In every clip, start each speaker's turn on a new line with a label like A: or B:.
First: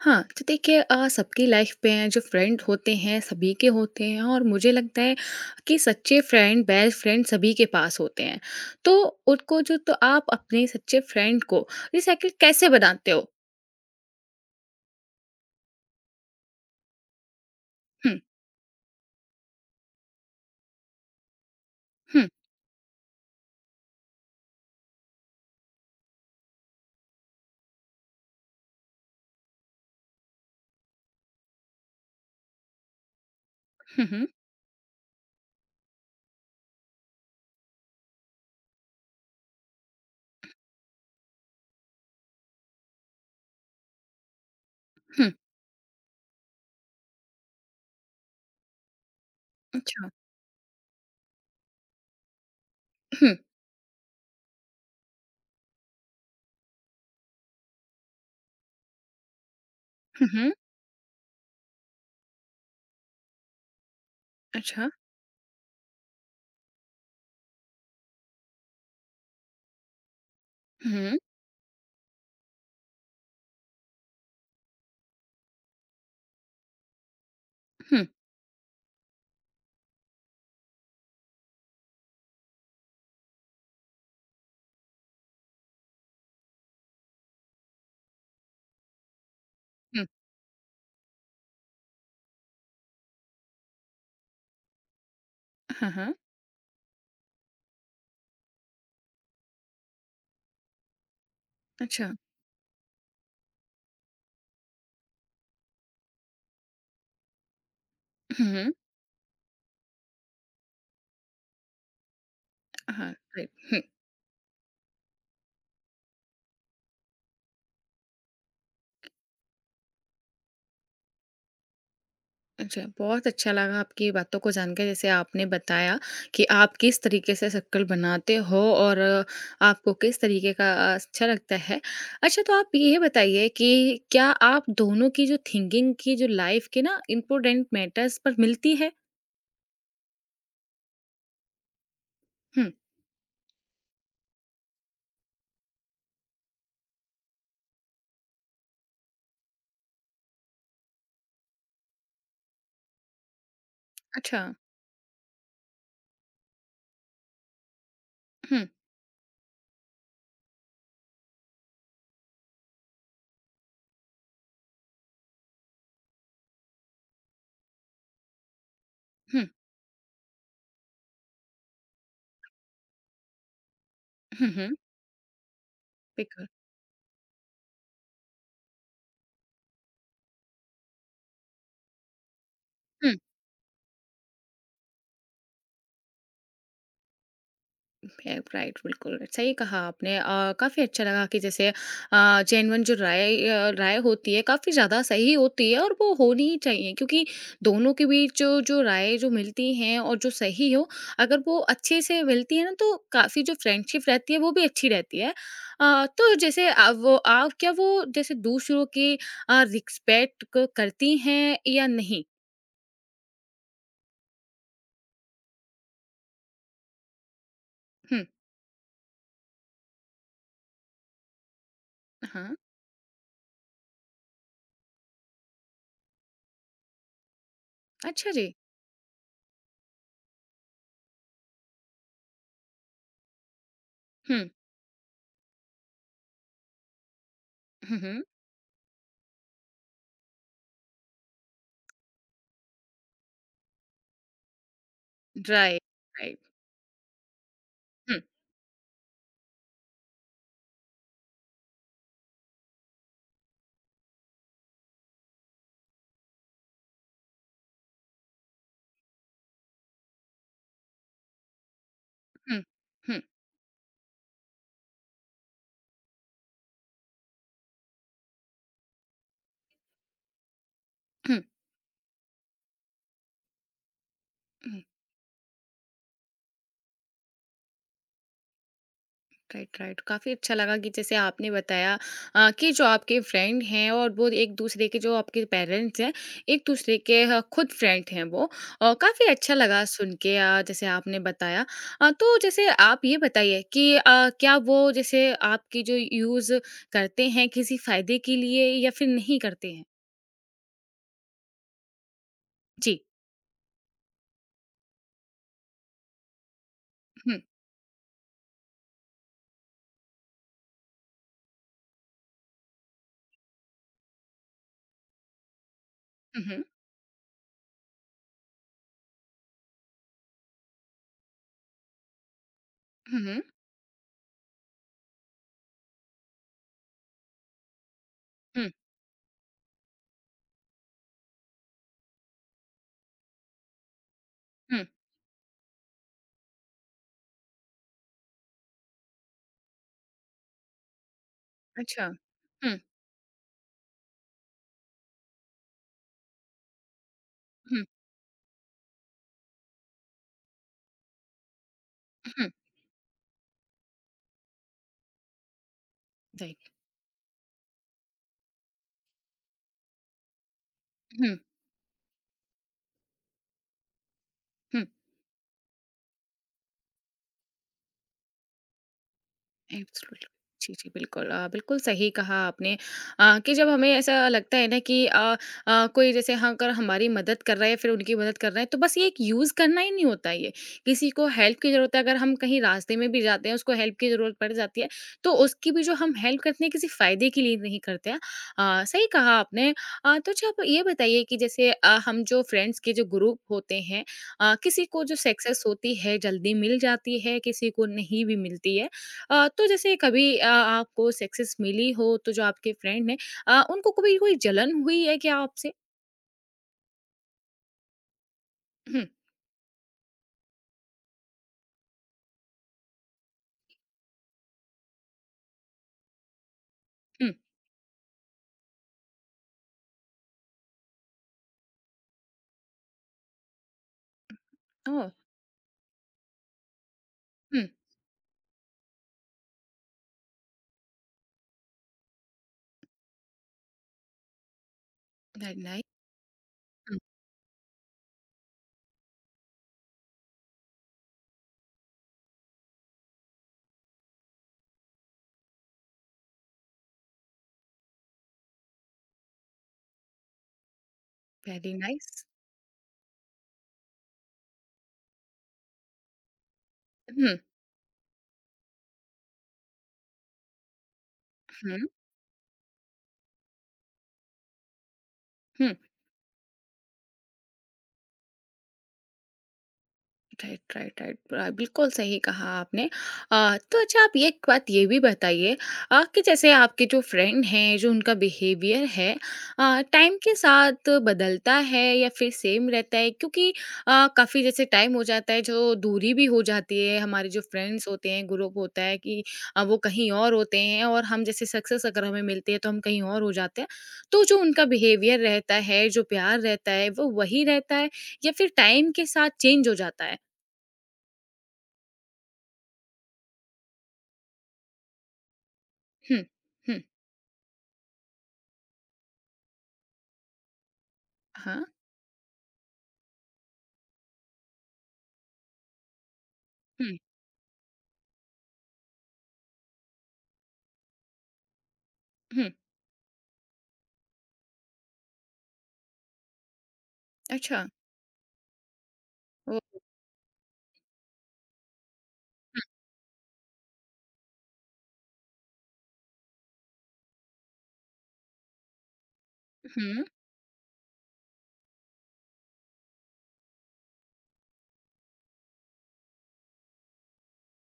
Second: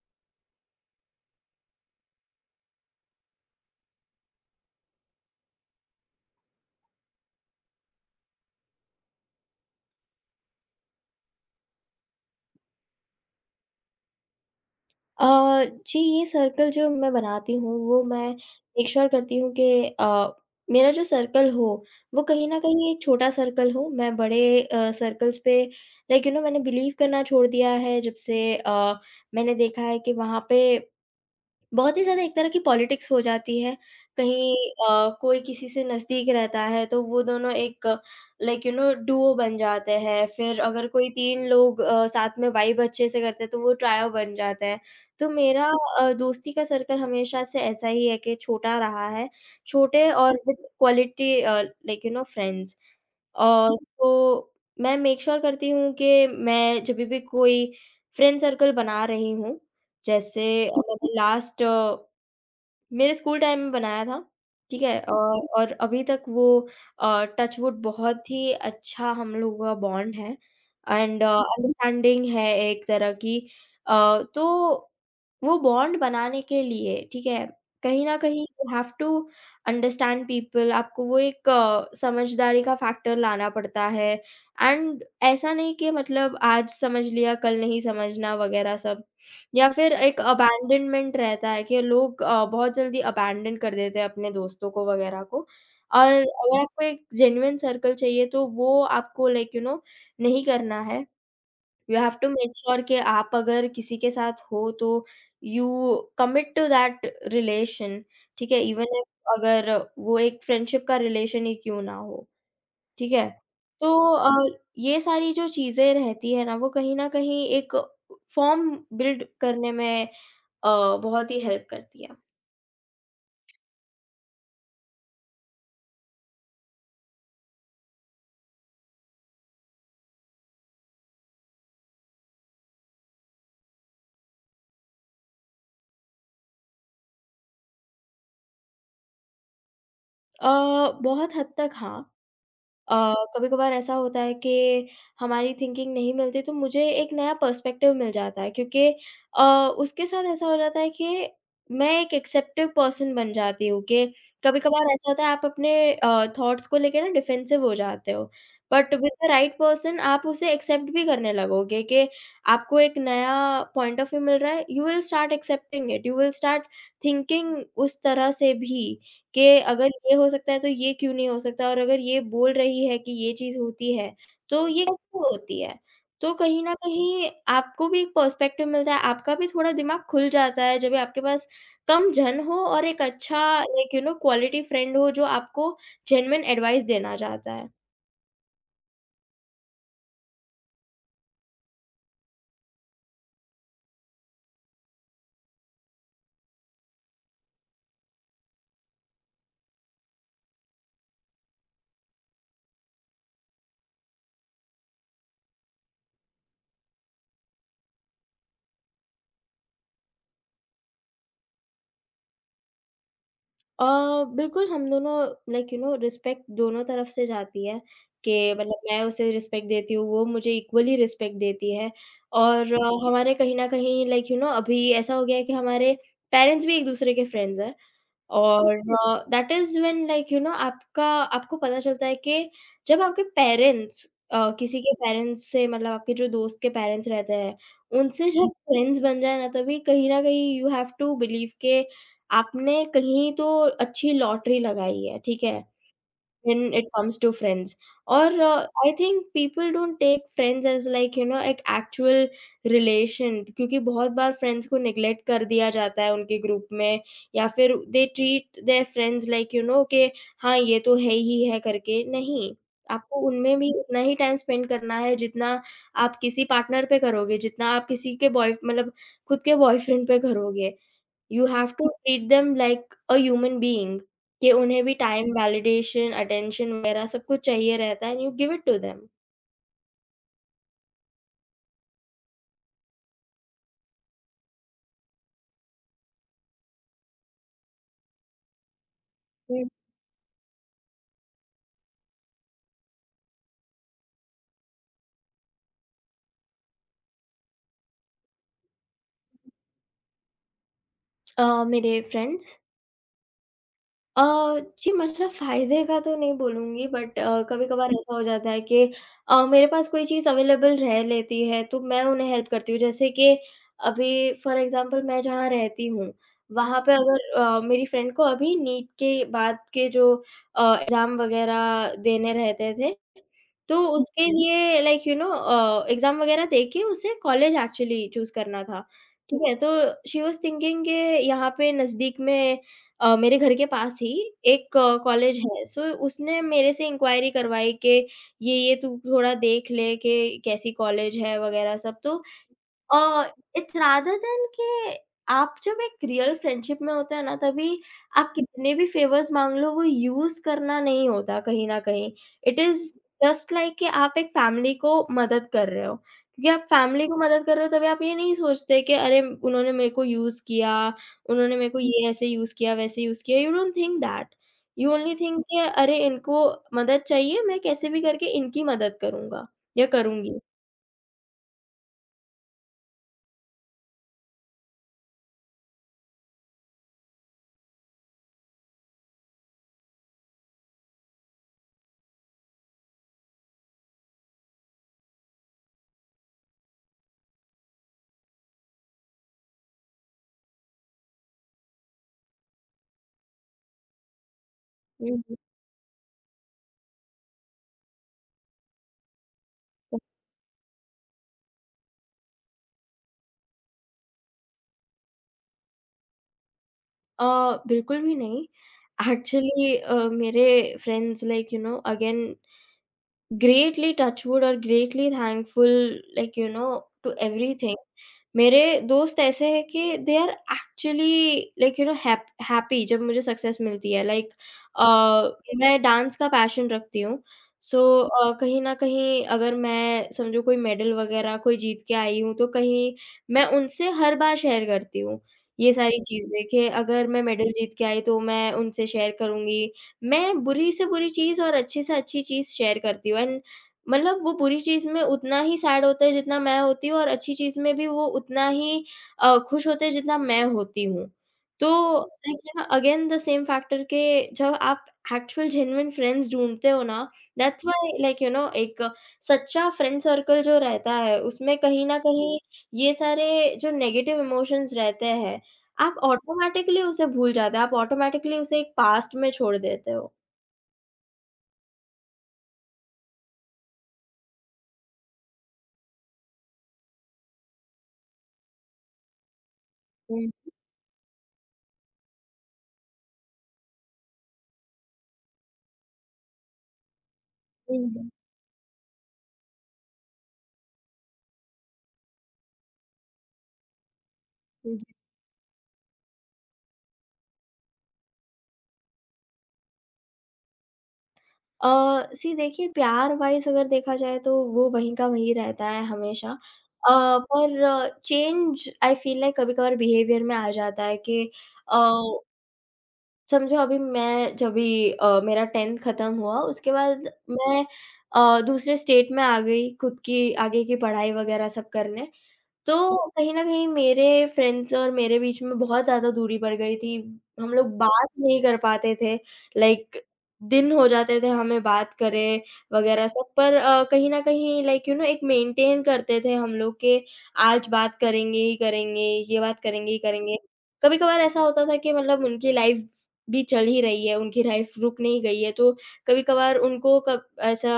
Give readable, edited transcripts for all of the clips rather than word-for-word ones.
A: हाँ, तो देखिए सबकी लाइफ में जो फ्रेंड होते हैं सभी के होते हैं और मुझे लगता है कि सच्चे फ्रेंड बेस्ट फ्रेंड सभी के पास होते हैं। तो उनको जो तो आप अपने सच्चे फ्रेंड को रिसाइकिल कैसे बनाते हो?
B: जी, ये सर्कल जो मैं बनाती हूँ, वो
A: हुँ,
B: मैं मेक श्योर करती हूँ कि अ, मेरा जो सर्कल हो, वो
A: हुँ,
B: कहीं न कहीं एक छोटा सर्कल हो। मैं बड़े सर्कल्स पे मैंने बिलीव करना छोड़ दिया है, जब से मैंने देखा है कि वहाँ पे बहुत ही ज़्यादा एक तरह की पॉलिटिक्स हो जाती है।
A: हुँ, हुँ,
B: कहीं कोई किसी से नज़दीक रहता है तो वो दोनों एक डुओ बन जाते हैं। फिर अगर कोई 3 लोग साथ में वाइब अच्छे से करते हैं तो वो ट्रायो बन जाता है। तो
A: हुँ,
B: मेरा दोस्ती का सर्कल हमेशा से ऐसा ही है कि छोटा रहा है। छोटे
A: अच्छा,
B: और विद क्वालिटी फ्रेंड्स।
A: हुँ,
B: और सो मैं मेक श्योर करती हूँ कि मैं जभी भी कोई फ्रेंड सर्कल बना रही हूँ,
A: हुँ,
B: जैसे
A: हुँ,
B: मैंने लास्ट मेरे स्कूल टाइम में बनाया था, ठीक
A: अच्छा,
B: है? और अभी तक वो टच वुड बहुत ही अच्छा हम लोगों का बॉन्ड है
A: हुँ,
B: एंड अंडरस्टैंडिंग है एक तरह की। अ, तो वो बॉन्ड बनाने के लिए, ठीक है, कहीं
A: हुँ,
B: न कहीं you have to understand people आपको वो एक समझदारी का फैक्टर लाना पड़ता है एंड ऐसा नहीं कि मतलब आज समझ लिया, कल नहीं समझना वगैरह सब। या फिर
A: हुँ,
B: एक अबैंडनमेंट रहता है कि लोग बहुत जल्दी अबैंडन कर देते हैं अपने दोस्तों को वगैरह को।
A: हाँ,
B: और
A: हाँ,
B: अगर आपको एक जेन्युइन सर्कल चाहिए तो वो आपको नहीं करना है। यू
A: अच्छा,
B: हैव टू मेक श्योर कि आप अगर किसी के साथ हो तो you commit to that relation
A: हुँ,
B: ठीक है?
A: हुँ,
B: इवन इफ अगर वो एक फ्रेंडशिप का रिलेशन ही क्यों ना हो,
A: हाँ,
B: ठीक है?
A: राइट, हुँ।
B: तो अ, ये सारी जो चीज़ें रहती है ना वो कहीं न कहीं एक फॉर्म बिल्ड करने में बहुत ही हेल्प करती है।
A: अच्छा, बहुत अच्छा लगा आपकी बातों को जानकर जैसे आपने बताया कि आप किस तरीके से शक्ल बनाते हो और आपको किस तरीके का अच्छा लगता है। अच्छा तो आप ये बताइए कि क्या आप दोनों की जो थिंकिंग की जो लाइफ के ना इम्पोर्टेंट मैटर्स पर मिलती है?
B: अ, बहुत हद तक हाँ।
A: हुँ,
B: अ, कभी-कभार ऐसा होता है कि हमारी थिंकिंग नहीं मिलती तो मुझे एक नया पर्सपेक्टिव मिल जाता है क्योंकि अ, उसके साथ ऐसा हो जाता है कि मैं एक एक्सेप्टिव पर्सन बन जाती हूँ कि
A: अच्छा।
B: कभी-कभार ऐसा होता है आप अपने थॉट्स को लेके ना डिफेंसिव हो जाते हो।
A: हुँ,
B: but with the right person आप उसे एक्सेप्ट भी करने लगोगे कि आपको एक नया पॉइंट ऑफ व्यू मिल रहा है, you will start accepting it, you will start thinking उस तरह से भी। कि
A: हुँ,
B: अगर ये हो सकता है तो ये क्यों नहीं हो सकता और अगर ये बोल रही है कि ये चीज़ होती है,
A: हुँ,
B: तो
A: हुँ,
B: ये कैसे होती है? तो
A: बिल्कुल।
B: कहीं न कहीं आपको भी एक पर्सपेक्टिव मिलता है, आपका भी थोड़ा दिमाग खुल जाता है जब आपके पास कम जन हो और एक
A: हुँ।
B: अच्छा क्वालिटी फ्रेंड हो जो आपको जेन्युइन एडवाइस देना चाहता है।
A: राइट राइट, बिल्कुल, सही कहा आपने काफ़ी अच्छा लगा कि जैसे जेन्युइन जो राय होती है काफ़ी ज़्यादा सही होती है और वो होनी ही चाहिए क्योंकि दोनों के बीच जो जो राय जो मिलती हैं और जो सही हो, अगर वो अच्छे से मिलती है ना तो काफ़ी जो फ्रेंडशिप रहती है वो भी अच्छी रहती है। तो जैसे वो आप क्या वो जैसे दूसरों की रिस्पेक्ट क करती हैं या नहीं?
B: अ, बिल्कुल हम दोनों रिस्पेक्ट दोनों तरफ से जाती है
A: हुँ,
B: कि मतलब मैं उसे रिस्पेक्ट देती हूँ, वो मुझे इक्वली रिस्पेक्ट देती है
A: हाँ,
B: और हमारे कहीं न कहीं अभी ऐसा हो गया है कि हमारे पेरेंट्स भी एक-दूसरे के फ्रेंड्स हैं।
A: अच्छा जी।
B: और दैट इज़ व्हेन आपका आपको पता चलता है कि जब आपके पेरेंट्स
A: हुँ,
B: किसी के पेरेंट्स से मतलब आपके जो दोस्त के पेरेंट्स रहते हैं,
A: हुँ, हुँ,
B: उनसे जब फ्रेंड्स बन जाए ना तभी कहीं न कहीं यू हैव टू बिलीव के आपने कहीं तो अच्छी लॉटरी लगाई है, ठीक है?
A: Right, right,
B: When it comes to friends
A: hmm,
B: or uh, I think people don't take friends as like you know एक actual relation क्योंकि बहुत बार friends को neglect कर दिया जाता है उनके group में या फिर they treat their friends like you know कि हाँ ये तो है ही है करके नहीं
A: हुँ, हुँ।
B: आपको उनमें भी उतना ही टाइम स्पेंड करना है जितना आप किसी पार्टनर पे करोगे जितना आप किसी के बॉय मतलब खुद के बॉयफ्रेंड पे करोगे
A: हुँ,
B: you have to treat them like a human being कि उन्हें
A: हुँ।
B: भी टाइम, वैलिडेशन, अटेंशन वगैरह सब कुछ चाहिए रहता है and you give it to them.
A: Right, right. काफ़ी अच्छा लगा कि जैसे आपने बताया कि जो आपके फ्रेंड हैं और वो एक-दूसरे के जो आपके पेरेंट्स हैं, एक-दूसरे के ह खुद फ्रेंड हैं वो। काफ़ी अच्छा
B: हुँ,
A: लगा सुन के जैसे आपने बताया। तो जैसे आप ये बताइए कि क्या वो जैसे आपकी जो यूज़ करते हैं किसी फ़ायदे के लिए या फिर नहीं करते हैं?
B: मेरे फ्रेंड्स
A: जी।
B: अ, जी मतलब फ़ायदे का तो नहीं बोलूँगी बट
A: हुँ,
B: कभी-कभार ऐसा हो जाता है कि मेरे पास कोई चीज़ अवेलेबल रह लेती है तो मैं उन्हें हेल्प करती हूँ। जैसे कि अभी फॉर एग्ज़ाम्पल मैं जहाँ रहती हूँ,
A: हुँ, हुँ।
B: वहाँ पे अगर मेरी फ्रेंड को अभी नीट के बाद के जो एग्ज़ाम वगैरह देने रहते थे
A: हुँ, हुँ।
B: तो उसके लिए एग्ज़ाम वग़ैरह देके उसे कॉलेज एक्चुअली चूज़ करना
A: हुँ,
B: था, ठीक है? तो शी वाज़ थिंकिंग के यहाँ पे नज़दीक में मेरे घर के पास ही एक
A: हुँ।
B: कॉलेज है, सो उसने मेरे से इंक्वायरी करवाई के ये तू थोड़ा देख ले के कैसी कॉलेज है वग़ैरह सब,
A: अच्छा।
B: तो
A: हुँ,
B: इट्स रादर देन के आप जब एक रियल फ्रेंडशिप में होते हैं ना, तभी
A: हुँ,
B: आप कितने भी फेवर्स माँग लो, वो यूज़ करना नहीं होता कहीं न कहीं।
A: हुँ।
B: इट इज़ जस्ट लाइक कि आप एक फैमिली को मदद कर रहे हो, क्योंकि आप
A: राइट।
B: फैमिली को मदद कर रहे हो, तभी आप ये नहीं सोचते कि अरे! उन्होंने मेरे को यूज़ किया,
A: हुँ,
B: उन्होंने मेरे को ये ऐसे यूज़ किया, वैसे यूज़ किया, यू डोंट थिंक दैट।
A: हुँ।
B: यू ओनली थिंक कि अरे! इनको मदद चाहिए, मैं कैसे भी करके इनकी मदद करूँगा या
A: एब्सोल्युटली।
B: करूँगी।
A: जी, जी, बिल्कुल। बिल्कुल सही कहा आपने कि जब हमें ऐसा लगता है ना कि कोई जैसे हाँ, अगर हमारी मदद कर रहा है या फिर उनकी मदद कर रहा है, तो बस ये एक यूज़ करना ही नहीं होता ये। किसी को हेल्प की ज़रूरत है, अगर हम कहीं रास्ते में भी जाते हैं, उसको हेल्प की ज़रूरत पड़ जाती है, तो उसकी भी जो हम हेल्प करते हैं, किसी फ़ायदे के लिए नहीं करते हैं। सही कहा आपने। तो अच्छा आप ये बताइए कि जैसे हम जो फ्रेंड्स के जो ग्रुप होते हैं किसी को
B: हुँ,
A: जो
B: हुँ।
A: सक्सेस होती है, जल्दी मिल जाती है, किसी को नहीं भी मिलती है। तो जैसे कभी आपको सक्सेस मिली हो तो जो आपके फ्रेंड हैं उनको कभी कोई जलन हुई है क्या आपसे?
B: Ah, absolutely not.
A: Hmm,
B: Actually, my friends like you know again greatly touched or greatly thankful like you know to
A: hmm,
B: everything. मेरे दोस्त ऐसे हैं कि दे आर एक्चुअली हैप्पी जब मुझे सक्सेस मिलती है लाइक अ,
A: ओह!
B: मैं डांस का पैशन रखती हूँ
A: हुँ,
B: सो कहीं ना कहीं अगर मैं समझो कोई मेडल वगैरह कोई जीत के आई हूँ तो कहीं मैं उनसे हर बार शेयर करती हूँ
A: वेरी
B: ये
A: नाइस
B: सारी चीज़ें कि
A: हुँ,
B: अगर मैं मेडल जीत के आई तो मैं उनसे शेयर करूँगी मैं बुरी से बुरी चीज़ और अच्छी से अच्छी चीज़ शेयर करती हूँ मतलब वो बुरी चीज़ में उतना ही सैड होते हैं जितना मैं होती हूँ और अच्छी चीज़ में भी वो उतना ही खुश होते हैं जितना मैं होती हूँ।
A: वेरी
B: तो
A: nice
B: again the same factor के जब आप एक्चुअल जेन्युइन फ्रेंड्स ढूँढते हो ना
A: हुँ,
B: दैट्स व्हाई एक सच्चा फ्रेंड सर्कल जो रहता है उसमें
A: हुँ,
B: कहीं न कहीं ये सारे जो नेगेटिव इमोशंस रहते हैं,
A: हुँ।
B: आप ऑटोमैटिकली उसे भूल जाते हो, आप ऑटोमैटिकली उसे एक पास्ट में छोड़ देते हो।
A: राइट राइट राइट बिल्कुल सही कहा आपने तो अच्छा आप ये एक बात ये भी बताइए कि जैसे आपके जो फ्रेंड हैं जो उनका बिहेवियर है टाइम
B: हुँ,
A: के साथ बदलता है या फिर सेम रहता है क्योंकि काफ़ी जैसे टाइम हो जाता है जो दूरी भी हो जाती है हमारे जो फ्रेंड्स
B: हुँ,
A: होते हैं ग्रुप होता है कि वो कहीं और होते हैं और हम जैसे सक्सेस अगर हमें मिलती है तो हम कहीं और हो जाते हैं तो जो उनका
B: हुँ।
A: बिहेवियर रहता है जो प्यार रहता है वो वही रहता है या फिर टाइम के साथ चेंज हो जाता है
B: अ, सी देखिए प्यार वाइज़ अगर देखा जाए तो वो वहीं का वहीं रहता है
A: हुँ,
B: हमेशा।
A: हुँ।
B: पर चेंज आई फ़ील लाइक कभी-कभार बिहेवियर में आ जाता है कि
A: हाँ।
B: अ, समझो अभी मैं जब भी मेरा 10th खत्म हुआ उसके
A: हुँ,
B: बाद मैं दूसरे स्टेट में आ गई खुद की आगे की पढ़ाई वगैरह सब करने।
A: हुँ,
B: तो कहीं न कहीं मेरे फ्रेंड्स और मेरे बीच में बहुत ज़्यादा दूरी पड़ गई थी। हम
A: अच्छा।
B: लोग बात नहीं कर पाते थे,
A: ओ
B: लाइक दिन हो जाते थे हमें बात करे वगैरह सब पर कहीं न कहीं एक मेंटेन करते थे हम लोग के आज बात करेंगे ही करेंगे, ये बात करेंगे ही
A: हुँ,
B: करेंगे। कभी-कभार ऐसा होता था कि मतलब उनकी लाइफ़ भी चल ही रही है, उनकी लाइफ़ रुक नहीं गई है, तो कभी-कभार उनको कब ऐसा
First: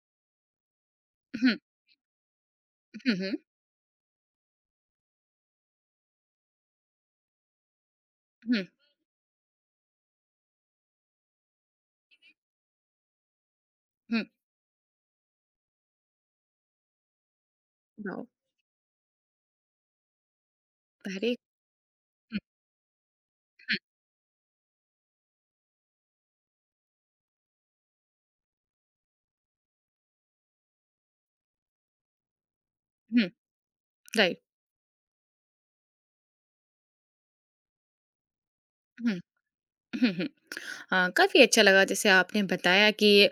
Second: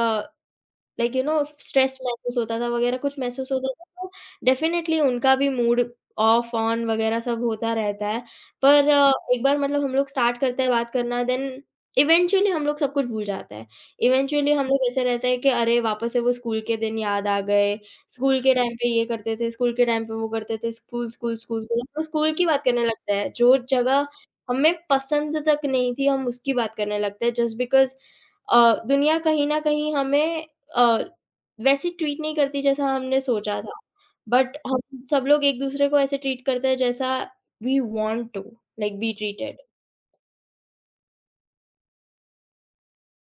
A: हुँ,
B: स्ट्रेस महसूस होता था वगैरह
A: हुँ,
B: कुछ
A: हुँ,
B: महसूस होता था तो डेफ़िनेटली उनका भी मूड ऑफ ऑन वगैरह सब होता रहता है।
A: हुँ,
B: पर एक बार मतलब हम लोग स्टार्ट करते हैं बात करना देन इवेंचुअली हम लोग सब कुछ भूल जाते हैं।
A: हुँ,
B: इवेंचुअली हम लोग ऐसे रहते हैं कि अरे वापस से वो स्कूल के दिन याद आ गए,
A: वाओ!
B: स्कूल के टाइम पे ये करते थे, स्कूल के टाइम पे वो करते थे, school,
A: very
B: school, school, school. हम लोग स्कूल
A: हुँ,
B: की बात करने लगते हैं, जो
A: हुँ,
B: जगह हमें पसंद तक नहीं थी हम उसकी बात करने लगते हैं जस्ट बिकॉज़ दुनिया कहीं न कहीं हमें अ, वैसे ट्रीट नहीं करती जैसा हमने
A: हुँ,
B: सोचा था,
A: राइट।
B: बट हम सब लोग एक-दूसरे को ऐसे ट्रीट करते हैं जैसा we want to like be
A: hmm,
B: treated.
A: हुँ, हुँ। काफ़ी अच्छा लगा जैसे आपने बताया कि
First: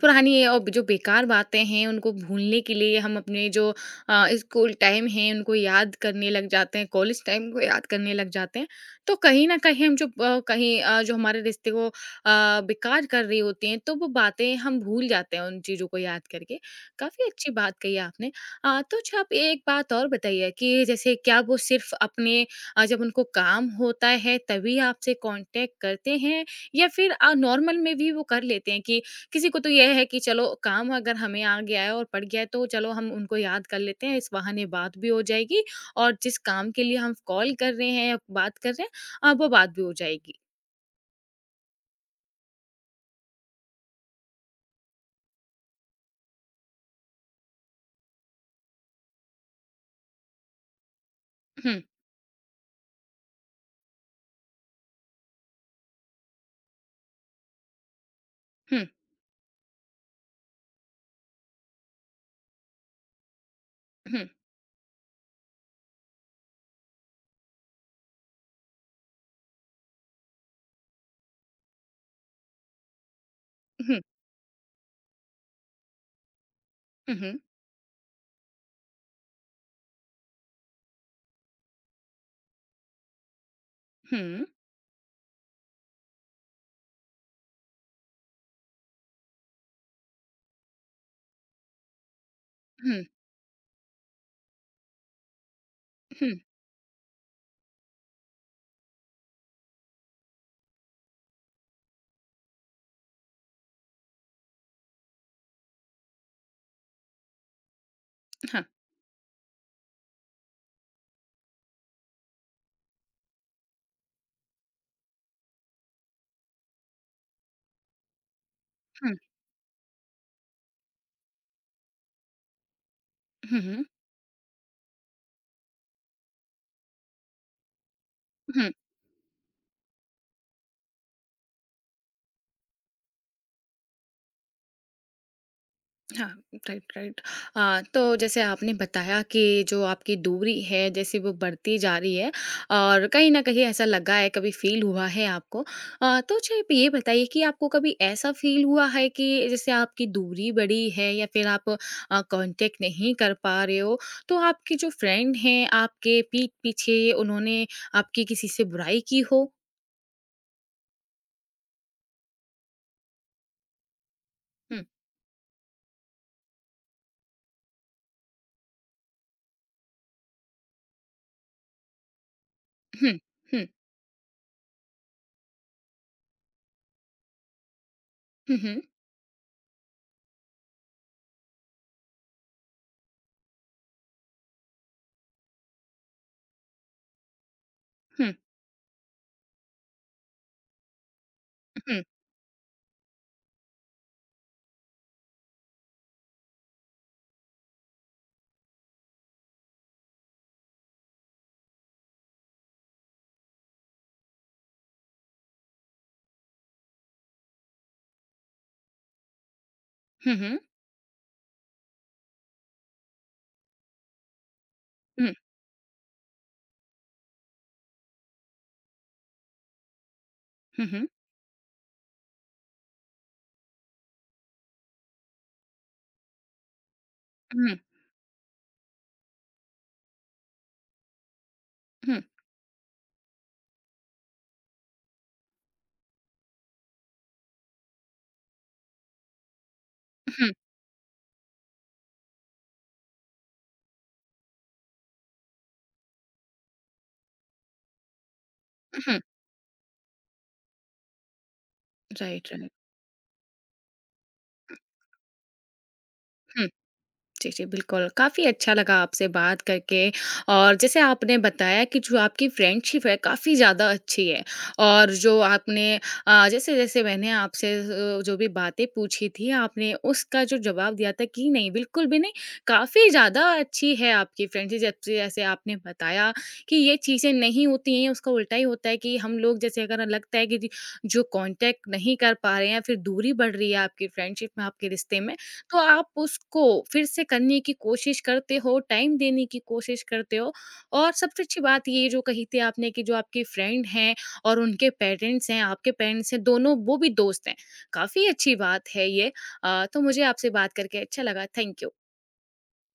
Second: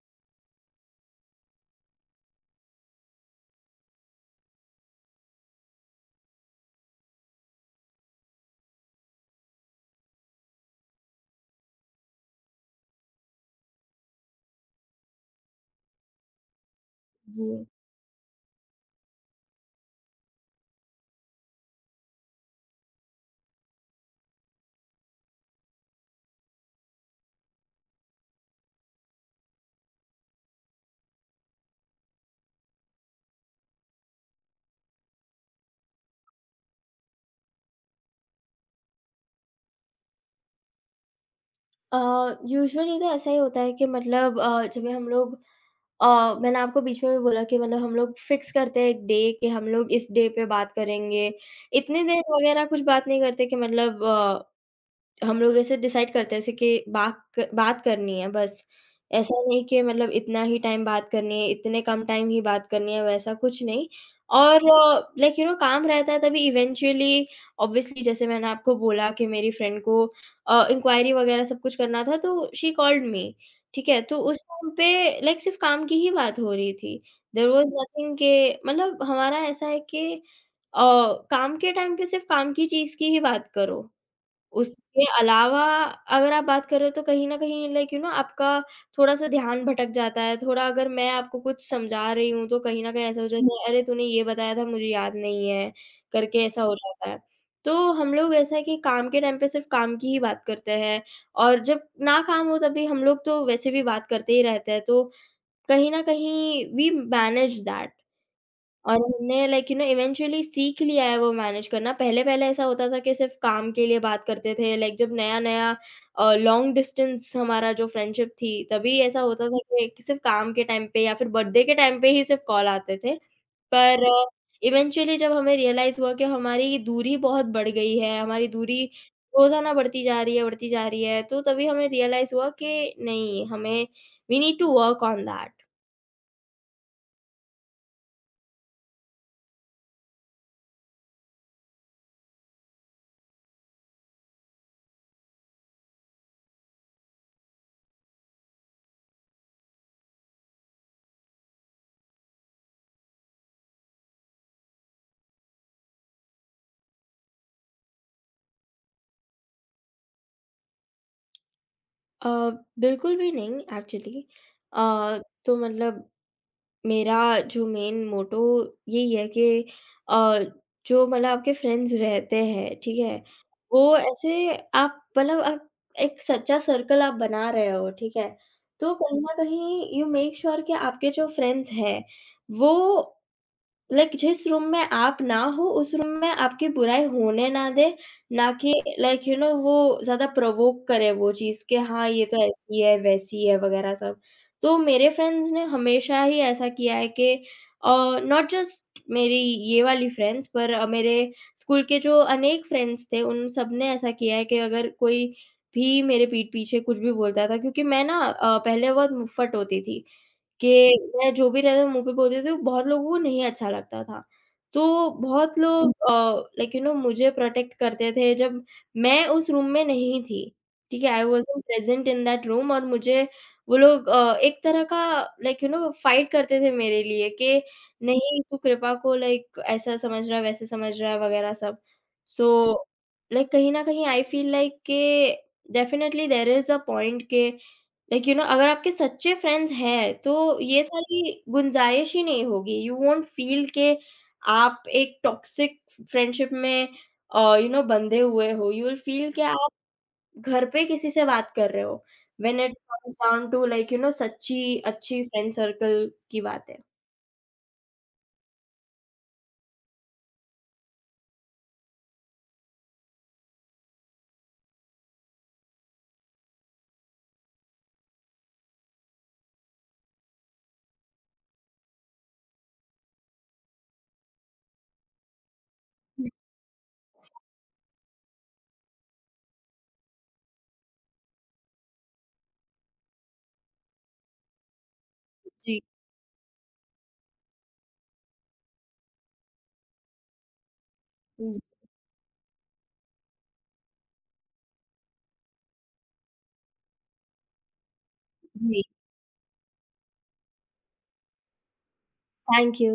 A: पुरानी और जो बेकार बातें हैं उनको भूलने के लिए हम अपने जो स्कूल टाइम है उनको याद करने लग जाते हैं कॉलेज टाइम को याद करने लग जाते हैं तो कहीं ना कहीं हम जो कहीं जो हमारे रिश्ते को बेकार कर रही होती हैं तो वो बातें हम भूल जाते हैं उन चीज़ों को याद करके काफ़ी
B: जी।
A: अच्छी बात कही आपने तो अच्छा आप एक बात और बताइए कि जैसे क्या वो सिर्फ अपने जब उनको काम होता है तभी आपसे कांटेक्ट करते हैं या फिर नॉर्मल में भी वो कर लेते हैं कि किसी को तो यह है कि चलो काम अगर हमें आ गया है और पड़ गया है तो चलो हम उनको याद कर लेते हैं इस बहाने बात भी हो जाएगी और जिस काम के लिए हम कॉल कर रहे हैं या बात कर रहे हैं वो बात भी हो जाएगी
B: अ, यूजुअली तो ऐसा ही होता है कि मतलब जब भी हम लोग मैंने आपको बीच में भी बोला कि मतलब हम लोग फिक्स करते हैं एक डे कि हम लोग इस डे पे बात करेंगे।
A: हुँ,
B: इतने देर वगैरह कुछ बात नहीं करते कि मतलब हम लोग ऐसे डिसाइड करते हैं जैसे कि बाक बात करनी है बस।
A: हुँ,
B: ऐसा नहीं कि मतलब इतना ही टाइम बात करनी है, इतने कम टाइम ही बात करनी है, वैसा कुछ नहीं।
A: हुँ,
B: और काम रहता है तभी इवेंचुअली ऑब्वियसली जैसे मैंने आपको बोला कि मेरी फ्रेंड को इंक्वायरी वगैरह सब कुछ करना था तो शी कॉल्ड मी, ठीक
A: हुँ,
B: है? तो उस टाइम पे लाइक सिर्फ़ काम की ही बात हो रही थी।
A: हुँ,
B: देयर वाज़ नथिंग के मतलब हमारा ऐसा है कि अ, काम के टाइम पे सिर्फ़ काम की चीज़ की ही बात करो।
A: हुँ,
B: उसके अलावा अगर आप बात कर रहे हो तो कहीं न कहीं आपका थोड़ा-सा ध्यान भटक जाता है, थोड़ा अगर मैं आपको कुछ समझा रही हूँ, तो कहीं न कहीं
A: हुँ,
B: ऐसा हो हुँ। जाता है, "अरे! तूने ये बताया था मुझे याद नहीं है"
A: हुँ,
B: करके ऐसा हो जाता है। तो हम लोग ऐसा है कि काम के टाइम पे सिर्फ़ काम की ही बात करते हैं और जब ना काम हो तब भी हम लोग तो वैसे भी बात करते ही रहते हैं, तो कहीं न कहीं वी मैनेज दैट।
A: हाँ,
B: और हमने इवेंचुअली सीख लिया है वो मैनेज करना। पहले-पहले ऐसा होता था कि सिर्फ़ काम के लिए बात करते थे। लाइक जब नया-नया लॉन्ग डिस्टेंस हमारा जो फ्रेंडशिप थी, तभी ऐसा होता था कि सिर्फ़ काम के टाइम पे या फिर बर्थडे के टाइम पे ही सिर्फ़ कॉल आते थे।
A: हुँ, हुँ,
B: पर इवेंचुअली जब हमें रियलाइज़ हुआ कि हमारी दूरी बहुत बढ़ गई है, हमारी
A: हुँ,
B: दूरी रोज़ाना बढ़ती जा रही है, बढ़ती जा रही है, तो तभी हमें रियलाइज़ हुआ कि नहीं, हमें we need to work on that.
A: हाँ, राइट, राइट। तो जैसे आपने बताया कि जो आपकी दूरी है जैसे वो बढ़ती जा रही है और कहीं न कहीं ऐसा लगा है, कभी फ़ील हुआ है आपको। तो अच्छा आप ये बताइए कि आपको कभी ऐसा फ़ील हुआ है कि जैसे आपकी दूरी बढ़ी है या फिर आप कॉन्टैक्ट नहीं कर पा रहे हो, तो आपके जो फ्रेंड हैं, आपके पीठ पीछे उन्होंने आपकी किसी से बुराई की हो?
B: अ, बिल्कुल भी नहीं एक्चुअली अ,
A: हुँ,
B: तो मतलब मेरा जो मेन मोटो यही है कि अ, जो मतलब आपके फ्रेंड्स रहते हैं ठीक
A: हुँ,
B: है
A: हुँ,
B: वो ऐसे आप मतलब आप एक सच्चा सर्कल आप बना रहे हो ठीक है
A: हुँ, हुँ,
B: तो कहीं ना कहीं यू मेक श्योर कि आपके जो फ्रेंड्स हैं वो लाइक जिस रूम में आप ना हो, उस रूम में आपकी बुराई होने ना दे,
A: हुँ,
B: ना कि वो ज़्यादा प्रोवोक करे वो चीज़ कि
A: हुँ,
B: हाँ, ये तो ऐसी है, वैसी है वगैरह सब। तो मेरे फ्रेंड्स ने हमेशा ही ऐसा किया है कि अ, नॉट जस्ट मेरी ये वाली फ्रेंड्स पर मेरे स्कूल के जो अनेक फ्रेंड्स थे, उन सब ने ऐसा किया है कि अगर कोई भी मेरे पीठ पीछे कुछ भी बोलता था क्योंकि मैं ना पहले बहुत मुफ्फट होती थी।
A: हुँ,
B: कि मैं जो भी रहता मुँह पे बोलती थी, बहुत लोगों को नहीं अच्छा लगता था। तो
A: हुँ,
B: बहुत लोग मुझे प्रोटेक्ट करते थे जब मैं उस रूम में नहीं थी,
A: हुँ, हुँ, हुँ,
B: ठीक
A: हुँ,
B: है? I wasn't present in that room और मुझे वो लोग एक तरह का फाइट करते थे मेरे लिए कि
A: हुँ,
B: नहीं तू कृपा को लाइक ऐसा समझ रहा है, वैसे समझ रहा है वगैरह सब।
A: हुँ,
B: सो लाइक कहीं न कहीं आई फ़ील लाइक के definitely there is a point के अगर आपके सच्चे फ्रेंड्स हैं,
A: हुँ,
B: तो ये सारी गुंजाइश ही नहीं होगी। यू वोंट फ़ील के आप एक टॉक्सिक फ्रेंडशिप में यू नो बंधे हुए हो। You will
A: hmm.
B: फ़ील के आप घर पे किसी से बात कर रहे हो,
A: right
B: when
A: right
B: it comes down to सच्ची अच्छी फ्रेंड सर्कल की
A: हुँ,
B: बात है।
A: जी, जी, बिल्कुल। काफ़ी अच्छा लगा आपसे बात करके और जैसे आपने बताया कि जो आपकी फ्रेंडशिप है काफ़ी ज़्यादा अच्छी है और जो आपने जैसे-जैसे मैंने आपसे जो भी बातें पूछी थी आपने उसका जो जवाब दिया था कि नहीं, बिल्कुल भी नहीं, काफ़ी ज़्यादा अच्छी है आपकी फ्रेंडशिप जब से जैसे आपने बताया कि ये चीज़ें नहीं होती हैं, उसका उल्टा ही होता है कि हम लोग जैसे अगर लगता है कि जी, जो कॉन्टैक्ट नहीं कर पा रहे हैं या फिर दूरी बढ़ रही है आपकी फ्रेंडशिप में, आपके रिश्ते में तो
B: जी,
A: आप उसको फिर से करने की कोशिश करते हो, टाइम देने की कोशिश करते हो और सबसे
B: जी,
A: अच्छी बात ये जो कही थी आपने कि जो आपके फ्रेंड हैं और उनके पेरेंट्स हैं, आपके पेरेंट्स हैं, दोनों वो भी दोस्त हैं। काफ़ी अच्छी
B: जी।
A: बात है ये। तो मुझे आपसे बात करके अच्छा लगा। Thank you.
B: Thank you.